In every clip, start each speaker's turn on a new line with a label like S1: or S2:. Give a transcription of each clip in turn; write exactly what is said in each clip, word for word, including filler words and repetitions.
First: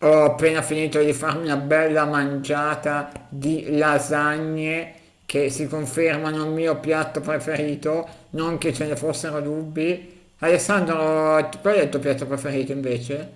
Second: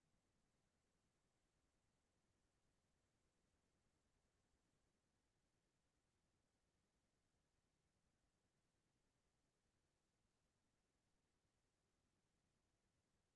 S1: Ho appena finito di farmi una bella mangiata di lasagne che si confermano il mio piatto preferito, non che ce ne fossero dubbi. Alessandro, t- qual è il tuo piatto preferito invece?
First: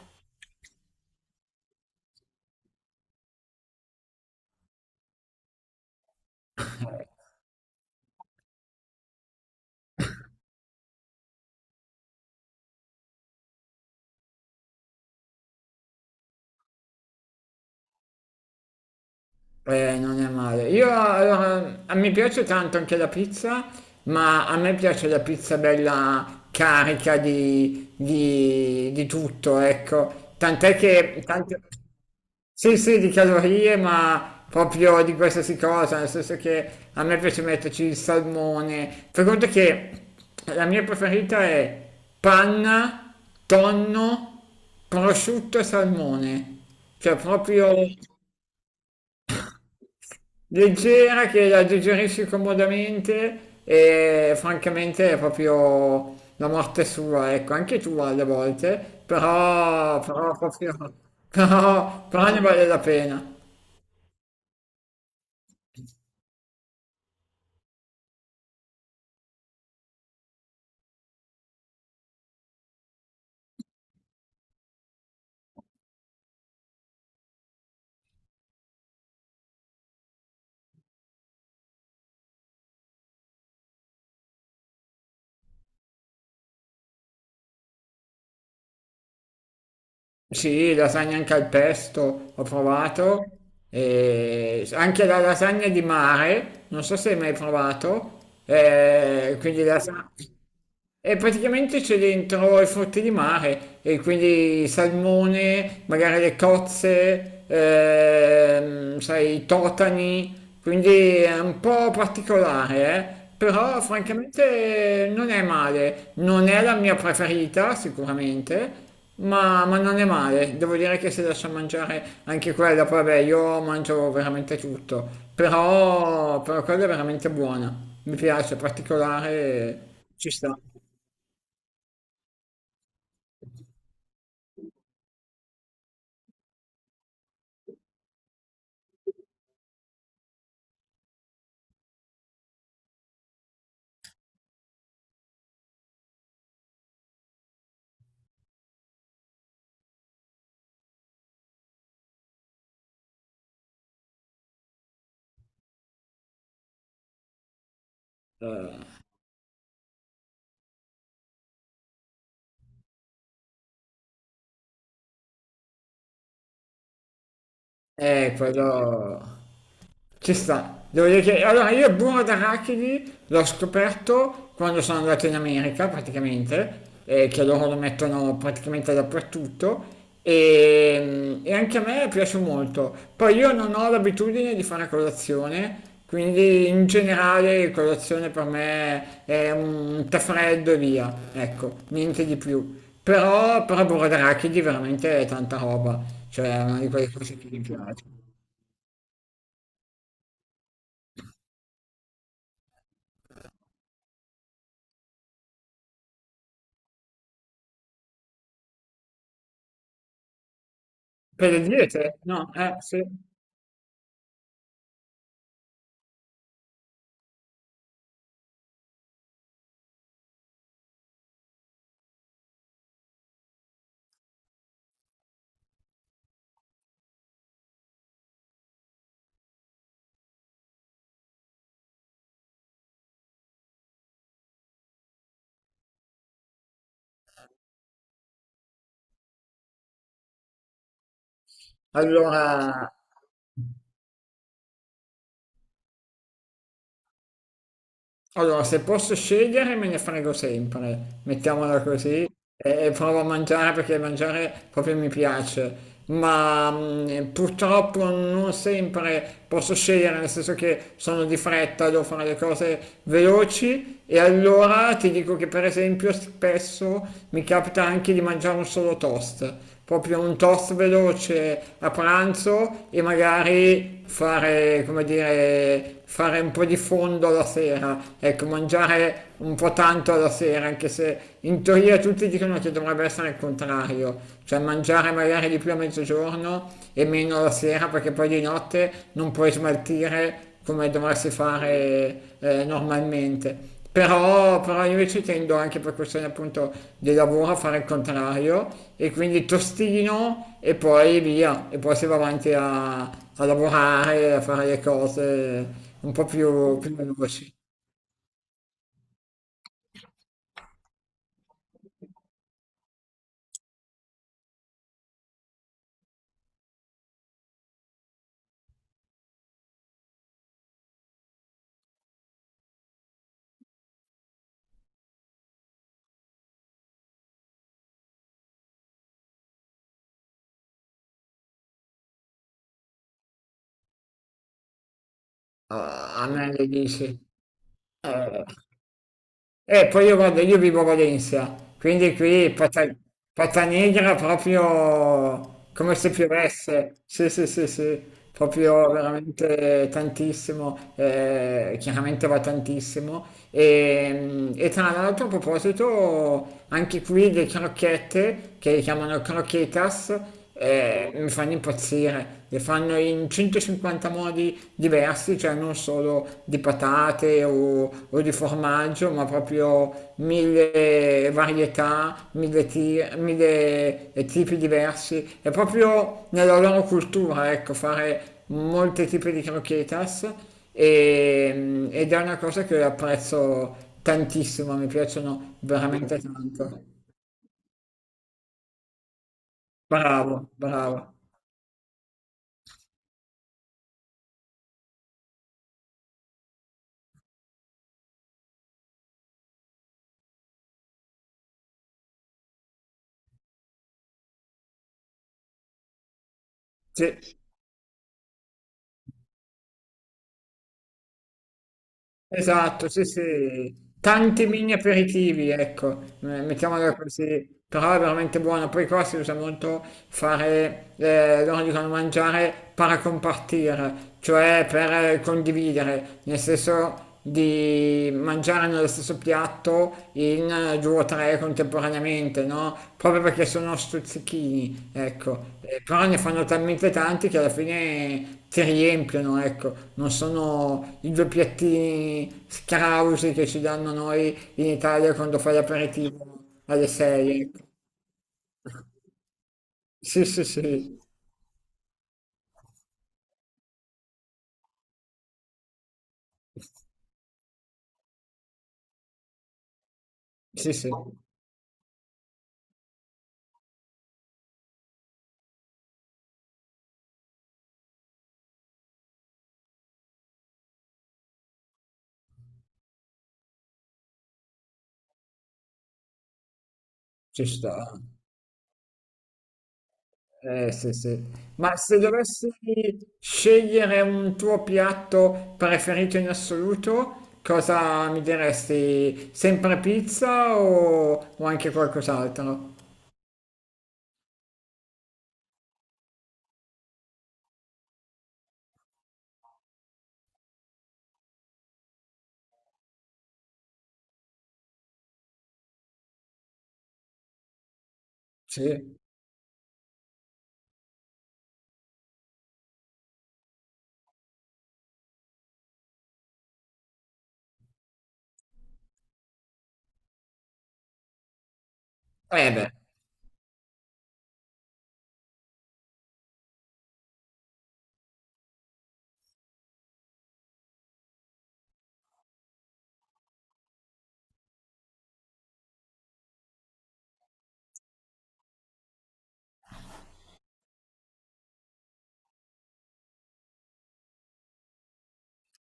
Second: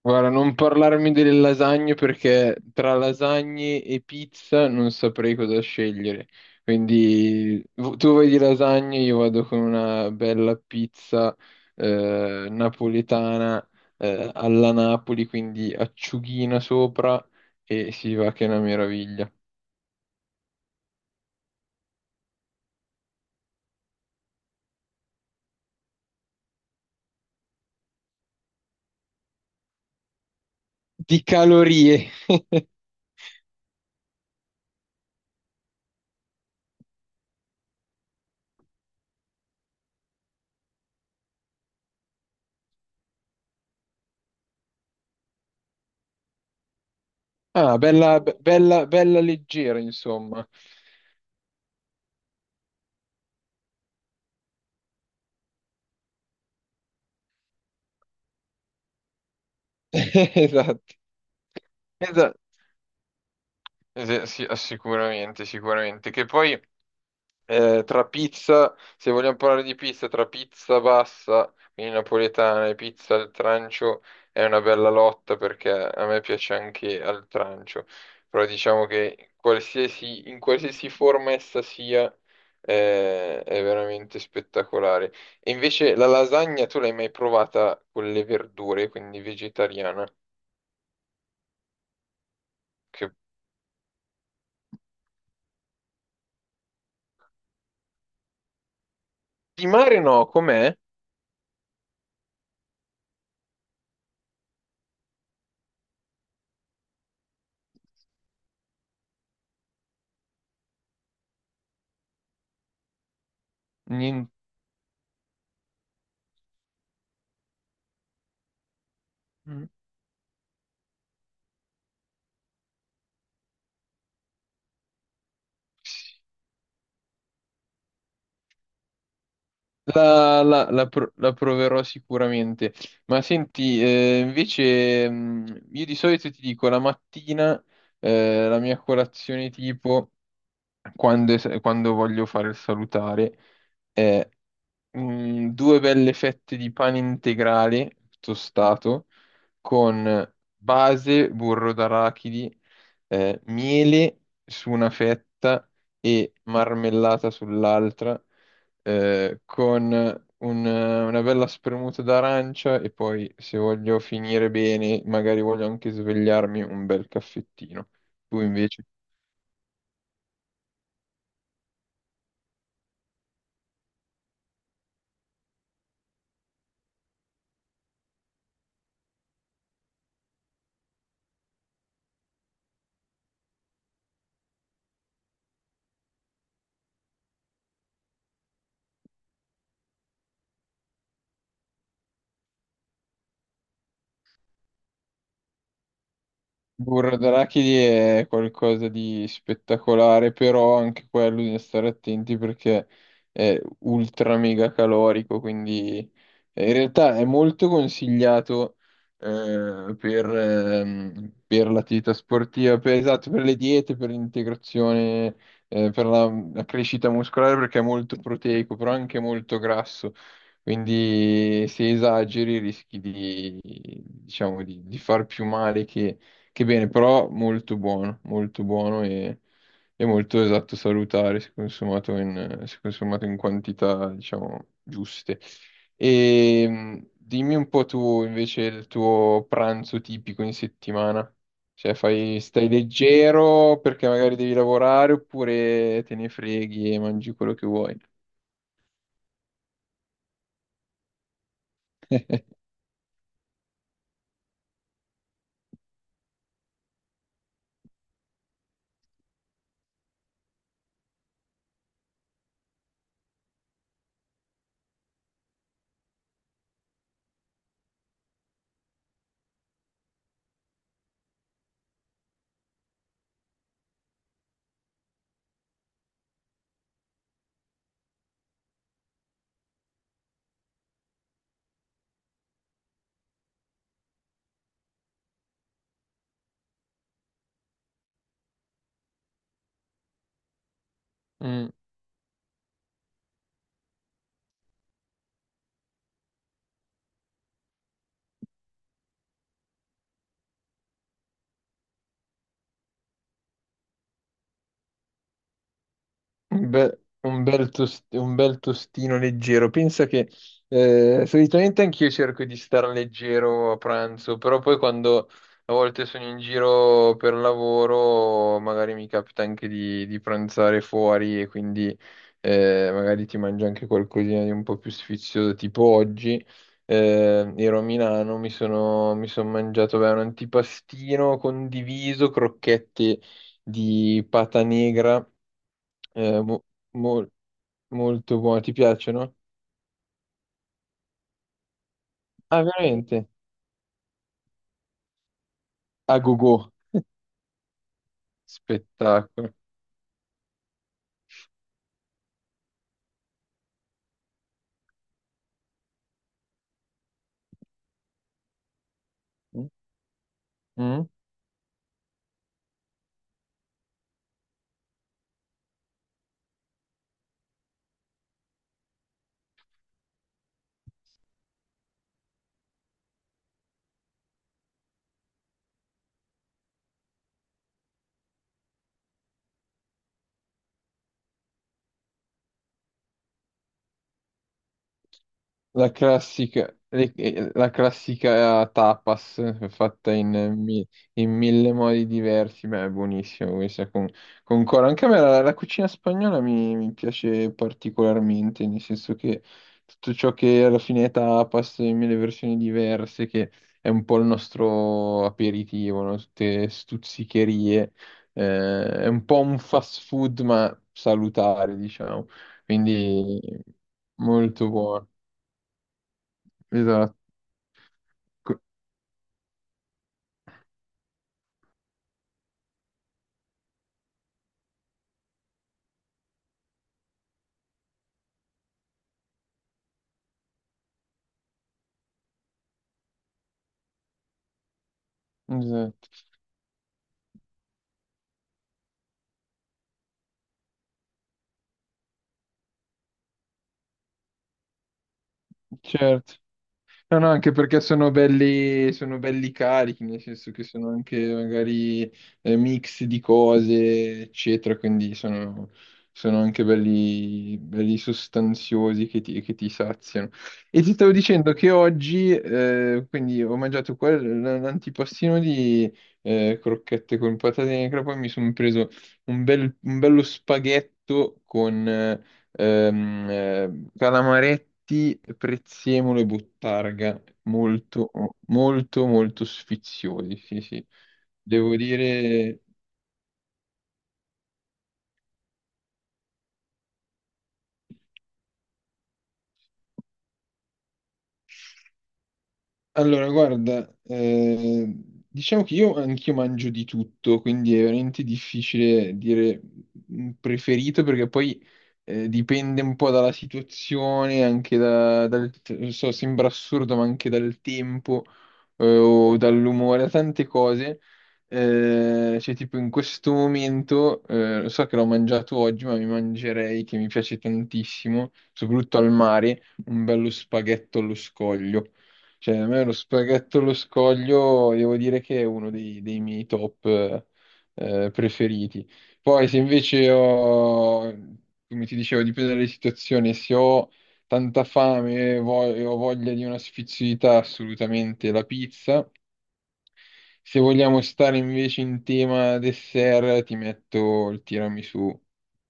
S2: Guarda, non parlarmi delle lasagne perché tra lasagne e pizza non saprei cosa scegliere. Quindi v- tu vai di lasagne, io vado con una bella pizza eh, napoletana, eh, alla Napoli, quindi acciughina sopra e si va che è una meraviglia.
S1: Eh, non è male. Io allora, a me piace tanto anche la pizza, ma a me piace la pizza bella carica di, di, di tutto, ecco. Tant'è che
S2: Di
S1: tante-
S2: calorie.
S1: Sì, sì, di calorie, ma proprio di qualsiasi cosa, nel senso che a me piace metterci il salmone. Fai conto che la mia preferita è panna, tonno, prosciutto e salmone. Cioè proprio
S2: Ah, bella, be- bella, bella leggera, insomma.
S1: leggera, che la digerisci comodamente e francamente è proprio la morte sua, ecco, anche tu alle volte, però, però proprio...
S2: Esatto.
S1: Però, però
S2: Esatto.
S1: ne vale la pena.
S2: Eh, sì, sicuramente, sicuramente. Che poi, eh, tra pizza, se vogliamo parlare di pizza, tra pizza bassa, quindi napoletana, e pizza al trancio è una bella lotta perché a me piace anche al trancio. Però diciamo che qualsiasi- in qualsiasi forma essa sia, eh, è veramente spettacolare. E invece la lasagna tu l'hai mai provata con le verdure, quindi vegetariana?
S1: Sì, lasagna anche al pesto, ho
S2: Che...
S1: provato, e anche la lasagna di mare, non so se hai mai provato, eh, quindi
S2: Di mare
S1: lasagna...
S2: no, com'è?
S1: E praticamente c'è dentro i frutti di mare, e quindi salmone, magari le cozze, ehm, sai, i totani, quindi è un po' particolare, eh? Però
S2: Niente.
S1: francamente non è male, non è la mia preferita sicuramente, ma, ma non è male, devo dire che se lascia mangiare anche quella, poi vabbè io mangio veramente tutto, però, però quella è veramente buona, mi piace, particolare, ci
S2: La,
S1: sta.
S2: la- la pro- la proverò sicuramente. Ma senti, eh, invece, mh, io di solito ti dico la mattina, eh, la mia colazione tipo, quando, es- quando voglio fare il salutare, è mh, due belle fette di pane integrale tostato con base, burro d'arachidi, eh, miele su una fetta e marmellata sull'altra, eh, con un- una bella spremuta d'arancia e poi, se voglio finire bene, magari voglio anche svegliarmi, un bel caffettino.
S1: Eh,
S2: Tu invece?
S1: quello ci sta. Devo dire che allora io il burro d'arachidi l'ho scoperto quando sono andato in America praticamente, eh, che loro lo mettono praticamente dappertutto e, mm, e anche a me piace molto. Poi io non ho l'abitudine di fare colazione, quindi in generale colazione per me è un tè freddo e via, ecco, niente di più. Però, però burro d'arachidi veramente è tanta roba, cioè è una di quelle
S2: Burro
S1: cose che mi
S2: d'arachidi
S1: piace.
S2: è qualcosa di spettacolare, però anche quello bisogna stare attenti perché è ultra mega calorico, quindi, eh, in realtà è molto consigliato eh, per, ehm,
S1: Per le
S2: per
S1: diete?
S2: l'attività
S1: No, eh
S2: sportiva, per,
S1: sì.
S2: esatto, per le diete, per l'integrazione, eh, per la, la crescita muscolare perché è molto proteico, però anche molto grasso. Quindi se esageri rischi di, diciamo, di, di far più male che che bene, però molto buono, molto buono e, e molto esatto salutare se consumato in, se consumato in quantità, diciamo, giuste. E, mh, dimmi un po' tu invece il tuo pranzo tipico in settimana. Cioè, fai, stai
S1: Allora,
S2: leggero perché magari devi lavorare oppure te ne freghi e mangi quello che vuoi.
S1: allora, se posso scegliere me ne frego sempre, mettiamola così, e, e provo a mangiare perché mangiare proprio mi piace, ma mh, purtroppo non sempre posso scegliere, nel senso che sono di fretta, devo fare le cose veloci e allora ti dico che per esempio spesso mi capita anche di mangiare un solo toast. Proprio un toast veloce a pranzo e magari fare, come dire, fare un po' di fondo alla sera, ecco, mangiare un po' tanto alla sera, anche se in teoria tutti dicono che dovrebbe essere il contrario, cioè mangiare magari di più a mezzogiorno e meno alla sera, perché poi di notte non puoi smaltire come dovresti fare eh, normalmente. Però, però io ci tendo anche per questione appunto di lavoro a fare il contrario e quindi tostino e poi via, e poi si va avanti a, a lavorare, a fare le cose un po'
S2: Un
S1: più, più
S2: be- un
S1: veloci.
S2: bel, tost- un bel tostino leggero. Pensa che, eh, solitamente anch'io cerco di star leggero a pranzo, però poi quando a volte sono in giro per lavoro, magari mi capita anche di, di pranzare fuori e quindi, eh, magari ti mangi anche qualcosina di un po' più sfizioso, tipo oggi. Eh, ero a Milano, mi sono, mi sono mangiato, beh, un antipastino condiviso, crocchette di pata negra.
S1: A, a
S2: eh,
S1: me
S2: mo-
S1: le dici.
S2: mol- molto
S1: Eh,
S2: buono, ti piacciono?
S1: E poi io vado, io vivo a Valencia, quindi qui
S2: Ah,
S1: Pata-
S2: veramente?
S1: Patanegra proprio come se
S2: A go go.
S1: piovesse, sì sì sì sì, proprio
S2: Spettacolo.
S1: veramente tantissimo, eh, chiaramente va tantissimo. E, e tra l'altro a proposito, anche qui le crocchette, che chiamano
S2: Mm?
S1: croquetas,
S2: Mm?
S1: eh, mi fanno impazzire, le fanno in centocinquanta modi diversi, cioè non solo di patate o, o di formaggio, ma proprio mille varietà, mille, ti- mille tipi diversi. È proprio nella loro cultura, ecco, fare molti tipi di croquetas e- ed è una cosa che apprezzo tantissimo, mi piacciono
S2: La
S1: veramente
S2: classica,
S1: tanto.
S2: le- eh, la classica tapas, eh, fatta in,
S1: Bravo,
S2: eh, mi-
S1: bravo.
S2: in mille modi diversi, ma è buonissimo questa con, con coro. Anche a me la, la cucina spagnola mi, mi piace particolarmente, nel senso che tutto ciò che alla fine è tapas, in mille versioni diverse, che è un po' il nostro aperitivo, no? Tutte
S1: Sì.
S2: stuzzicherie, eh, è un po' un fast food, ma salutare, diciamo.
S1: Esatto, sì,
S2: Quindi
S1: sì, tanti
S2: molto
S1: mini
S2: buono.
S1: aperitivi, ecco, eh, mettiamola
S2: Esatto,
S1: così, però è veramente buono. Poi qua si usa molto fare, eh, loro dicono mangiare paracompartire, cioè per eh, condividere, nel senso di mangiare nello stesso piatto in eh, due o tre contemporaneamente, no? Proprio perché sono stuzzichini, ecco. Eh, però
S2: esatto,
S1: ne fanno talmente tanti che alla fine ti riempiono, ecco. Non sono i due piattini scrausi che ci danno noi in Italia quando fai l'aperitivo
S2: certo.
S1: alle
S2: No, no,
S1: sei.
S2: anche perché sono belli, sono belli carichi, nel
S1: Sì, sì,
S2: senso che sono
S1: sì,
S2: anche magari, eh, mix di cose, eccetera, quindi sono, sono anche belli, belli sostanziosi che ti, che ti saziano.
S1: sì,
S2: E
S1: sì,
S2: ti stavo dicendo che oggi, eh, quindi ho mangiato quel- l'antipastino di, eh, crocchette con patate in crema, poi mi sono preso un bel- un bello spaghetto, Ehm, eh, calamaretti, prezzemolo e buttarga,
S1: ci sta.
S2: molto, molto, molto sfiziosi, sì,
S1: Eh,
S2: sì.
S1: sì, sì. Ma
S2: Devo
S1: se dovessi
S2: dire.
S1: scegliere un tuo piatto preferito in assoluto, cosa mi diresti? Sempre pizza o, o anche qualcos'altro?
S2: Allora, guarda, eh, diciamo che io anch'io mangio di tutto, quindi è veramente difficile dire un preferito perché poi, eh, dipende un po' dalla situazione, anche da- dal, non so, sembra assurdo, ma anche dal tempo
S1: Sì.
S2: eh, o dall'umore, da tante cose. Eh, cioè, tipo in questo momento, eh, lo so che l'ho mangiato oggi, ma mi mangerei, che mi piace tantissimo, soprattutto al mare, un bello spaghetto allo scoglio.
S1: Eh
S2: Cioè, a
S1: beh,
S2: me lo spaghetto allo scoglio devo dire che è uno dei, dei miei top, eh, eh, preferiti. Poi se invece ho, come ti dicevo, dipende dalle situazioni, se ho tanta fame e vo- e ho voglia di una sfiziosità, assolutamente la pizza. Se vogliamo stare invece in tema dessert, ti metto il tiramisù,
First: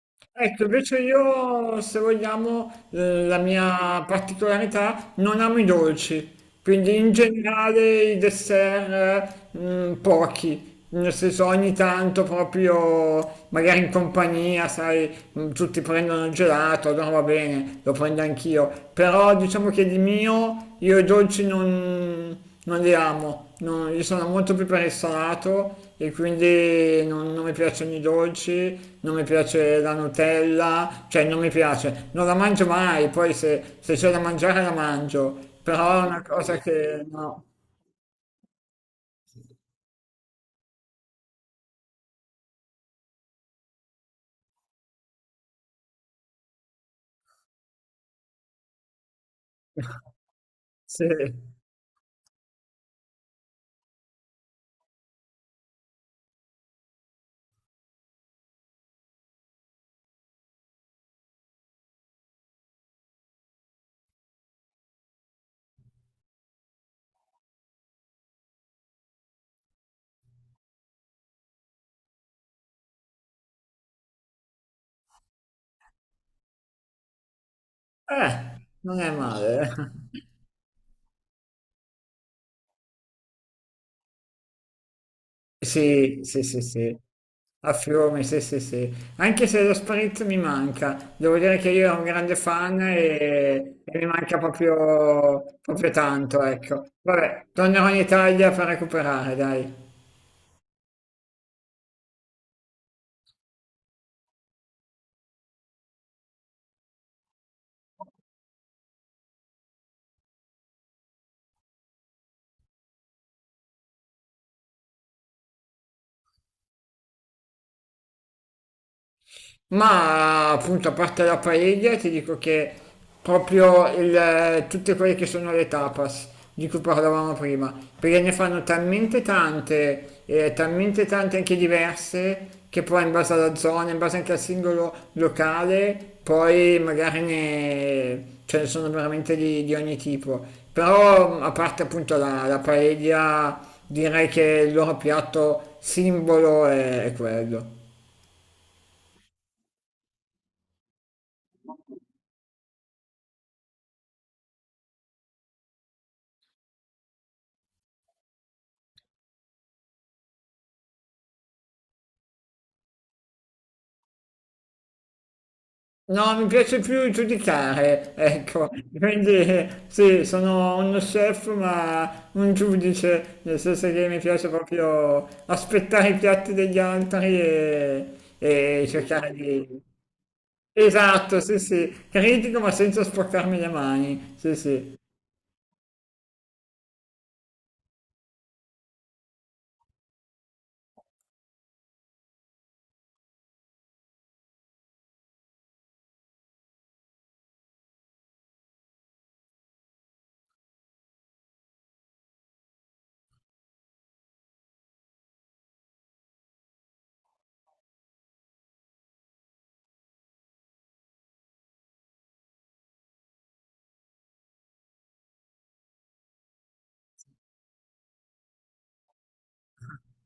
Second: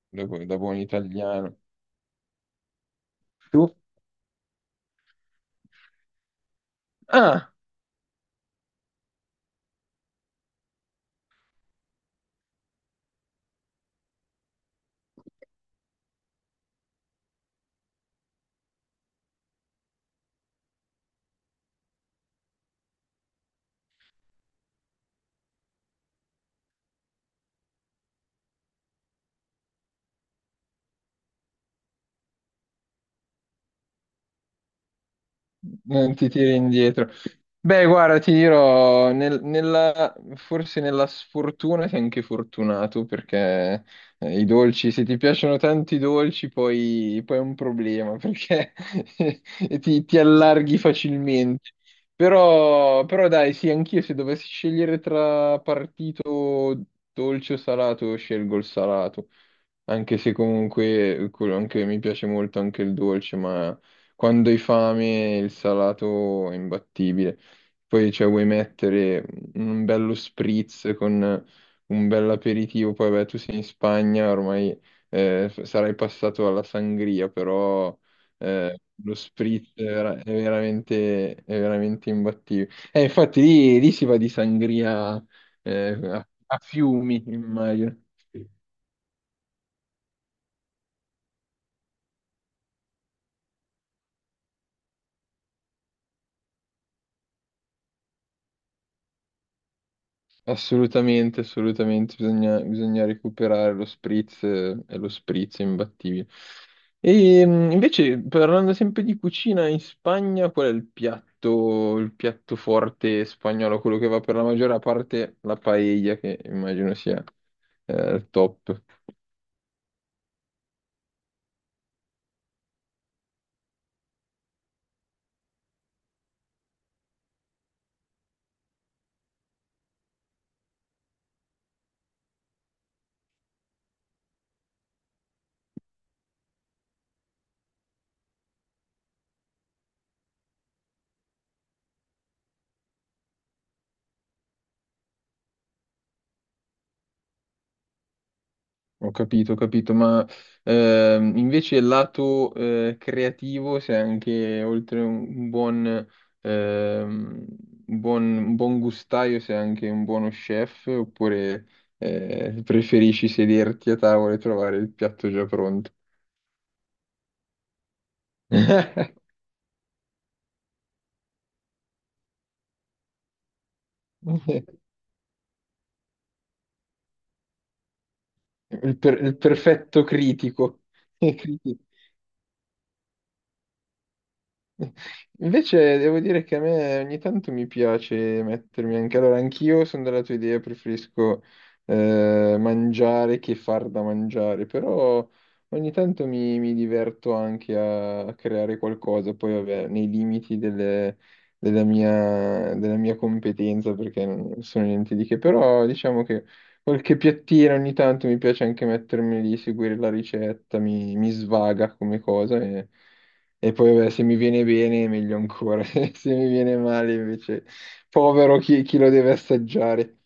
S2: da, bu- da
S1: ecco,
S2: buon
S1: invece
S2: italiano.
S1: io, se vogliamo, eh, la
S2: Tu?
S1: mia particolarità, non amo i dolci, quindi in
S2: Ah,
S1: generale i dessert eh, mm, pochi, nel senso ogni tanto proprio, magari in compagnia, sai, mm, tutti prendono il gelato, allora va bene, lo prendo anch'io, però diciamo che di mio io i dolci non non li amo, non- io sono molto più per il salato e quindi non, non mi piacciono i dolci, non mi piace la Nutella, cioè non mi piace, non la mangio mai, poi se, se c'è da mangiare la mangio, però è
S2: non
S1: una
S2: ti tiri
S1: cosa che
S2: indietro.
S1: no,
S2: Beh, guarda, ti dirò, nel- nella- forse nella sfortuna sei anche fortunato perché, eh, i dolci, se ti piacciono tanti dolci, poi, poi è un problema perché ti, ti allarghi
S1: sì, eh,
S2: facilmente. Però, però dai, sì, anch'io se dovessi scegliere tra partito dolce o salato, scelgo il salato. Anche se comunque quello anche- mi piace molto anche il dolce, ma quando hai fame il salato è imbattibile. Poi cioè, vuoi mettere un bello spritz con un bel aperitivo, poi beh, tu sei in Spagna, ormai, eh, sarai passato alla sangria, però, eh,
S1: non è
S2: lo spritz
S1: male.
S2: è, vera- è veramente, è veramente imbattibile. Eh, infatti lì, lì si va di sangria, eh,
S1: Sì,
S2: a,
S1: sì,
S2: a
S1: sì, sì.
S2: fiumi,
S1: A
S2: immagino.
S1: Fiume, sì, sì, sì. Anche se lo spritz mi manca, devo dire che io ero un grande fan e, e mi manca proprio, proprio tanto, ecco. Vabbè, tornerò in Italia per recuperare, dai.
S2: Assolutamente, assolutamente, bisogna, bisogna recuperare lo spritz, eh, e lo spritz è imbattibile. E, mh, invece, parlando sempre di cucina in Spagna, qual è il piatto, il piatto forte spagnolo, quello che va per la maggiore parte la paella, che immagino sia, eh, il top.
S1: Ma appunto, a parte la paella, ti dico che proprio il- tutte quelle che sono le tapas di cui parlavamo prima, perché ne fanno talmente tante, e talmente tante anche diverse, che poi in base alla zona, in base anche al singolo locale, poi magari ne, ce ne sono veramente di, di ogni tipo. Però a parte appunto la, la paella, direi che il loro piatto simbolo è è quello.
S2: Ho capito, ho capito, ma ehm, invece il lato, eh, creativo, se anche oltre un buon, ehm, un buon, un buon gustaio, sei anche un buono chef, oppure eh, preferisci sederti a tavola e trovare il piatto già pronto?
S1: No, mi piace più giudicare, ecco, quindi eh, sì, sono uno chef ma un giudice, nel senso che mi piace proprio aspettare i piatti degli altri e, e
S2: Il, per-
S1: cercare
S2: il
S1: di...
S2: perfetto critico.
S1: Esatto, sì,
S2: Critico.
S1: sì, critico ma senza sporcarmi le mani, sì, sì.
S2: Invece devo dire che a me ogni tanto mi piace mettermi anche, allora anch'io sono della tua idea, preferisco, eh, mangiare che far da mangiare, però ogni tanto mi, mi diverto anche a, a creare qualcosa, poi vabbè, nei limiti delle- della mia, della mia competenza, perché non sono niente di che, però diciamo che qualche piattina ogni tanto mi piace anche mettermi lì, seguire la ricetta, mi, mi svaga come cosa. E e poi beh, se mi viene bene meglio ancora, se mi viene male invece povero chi, chi lo deve assaggiare.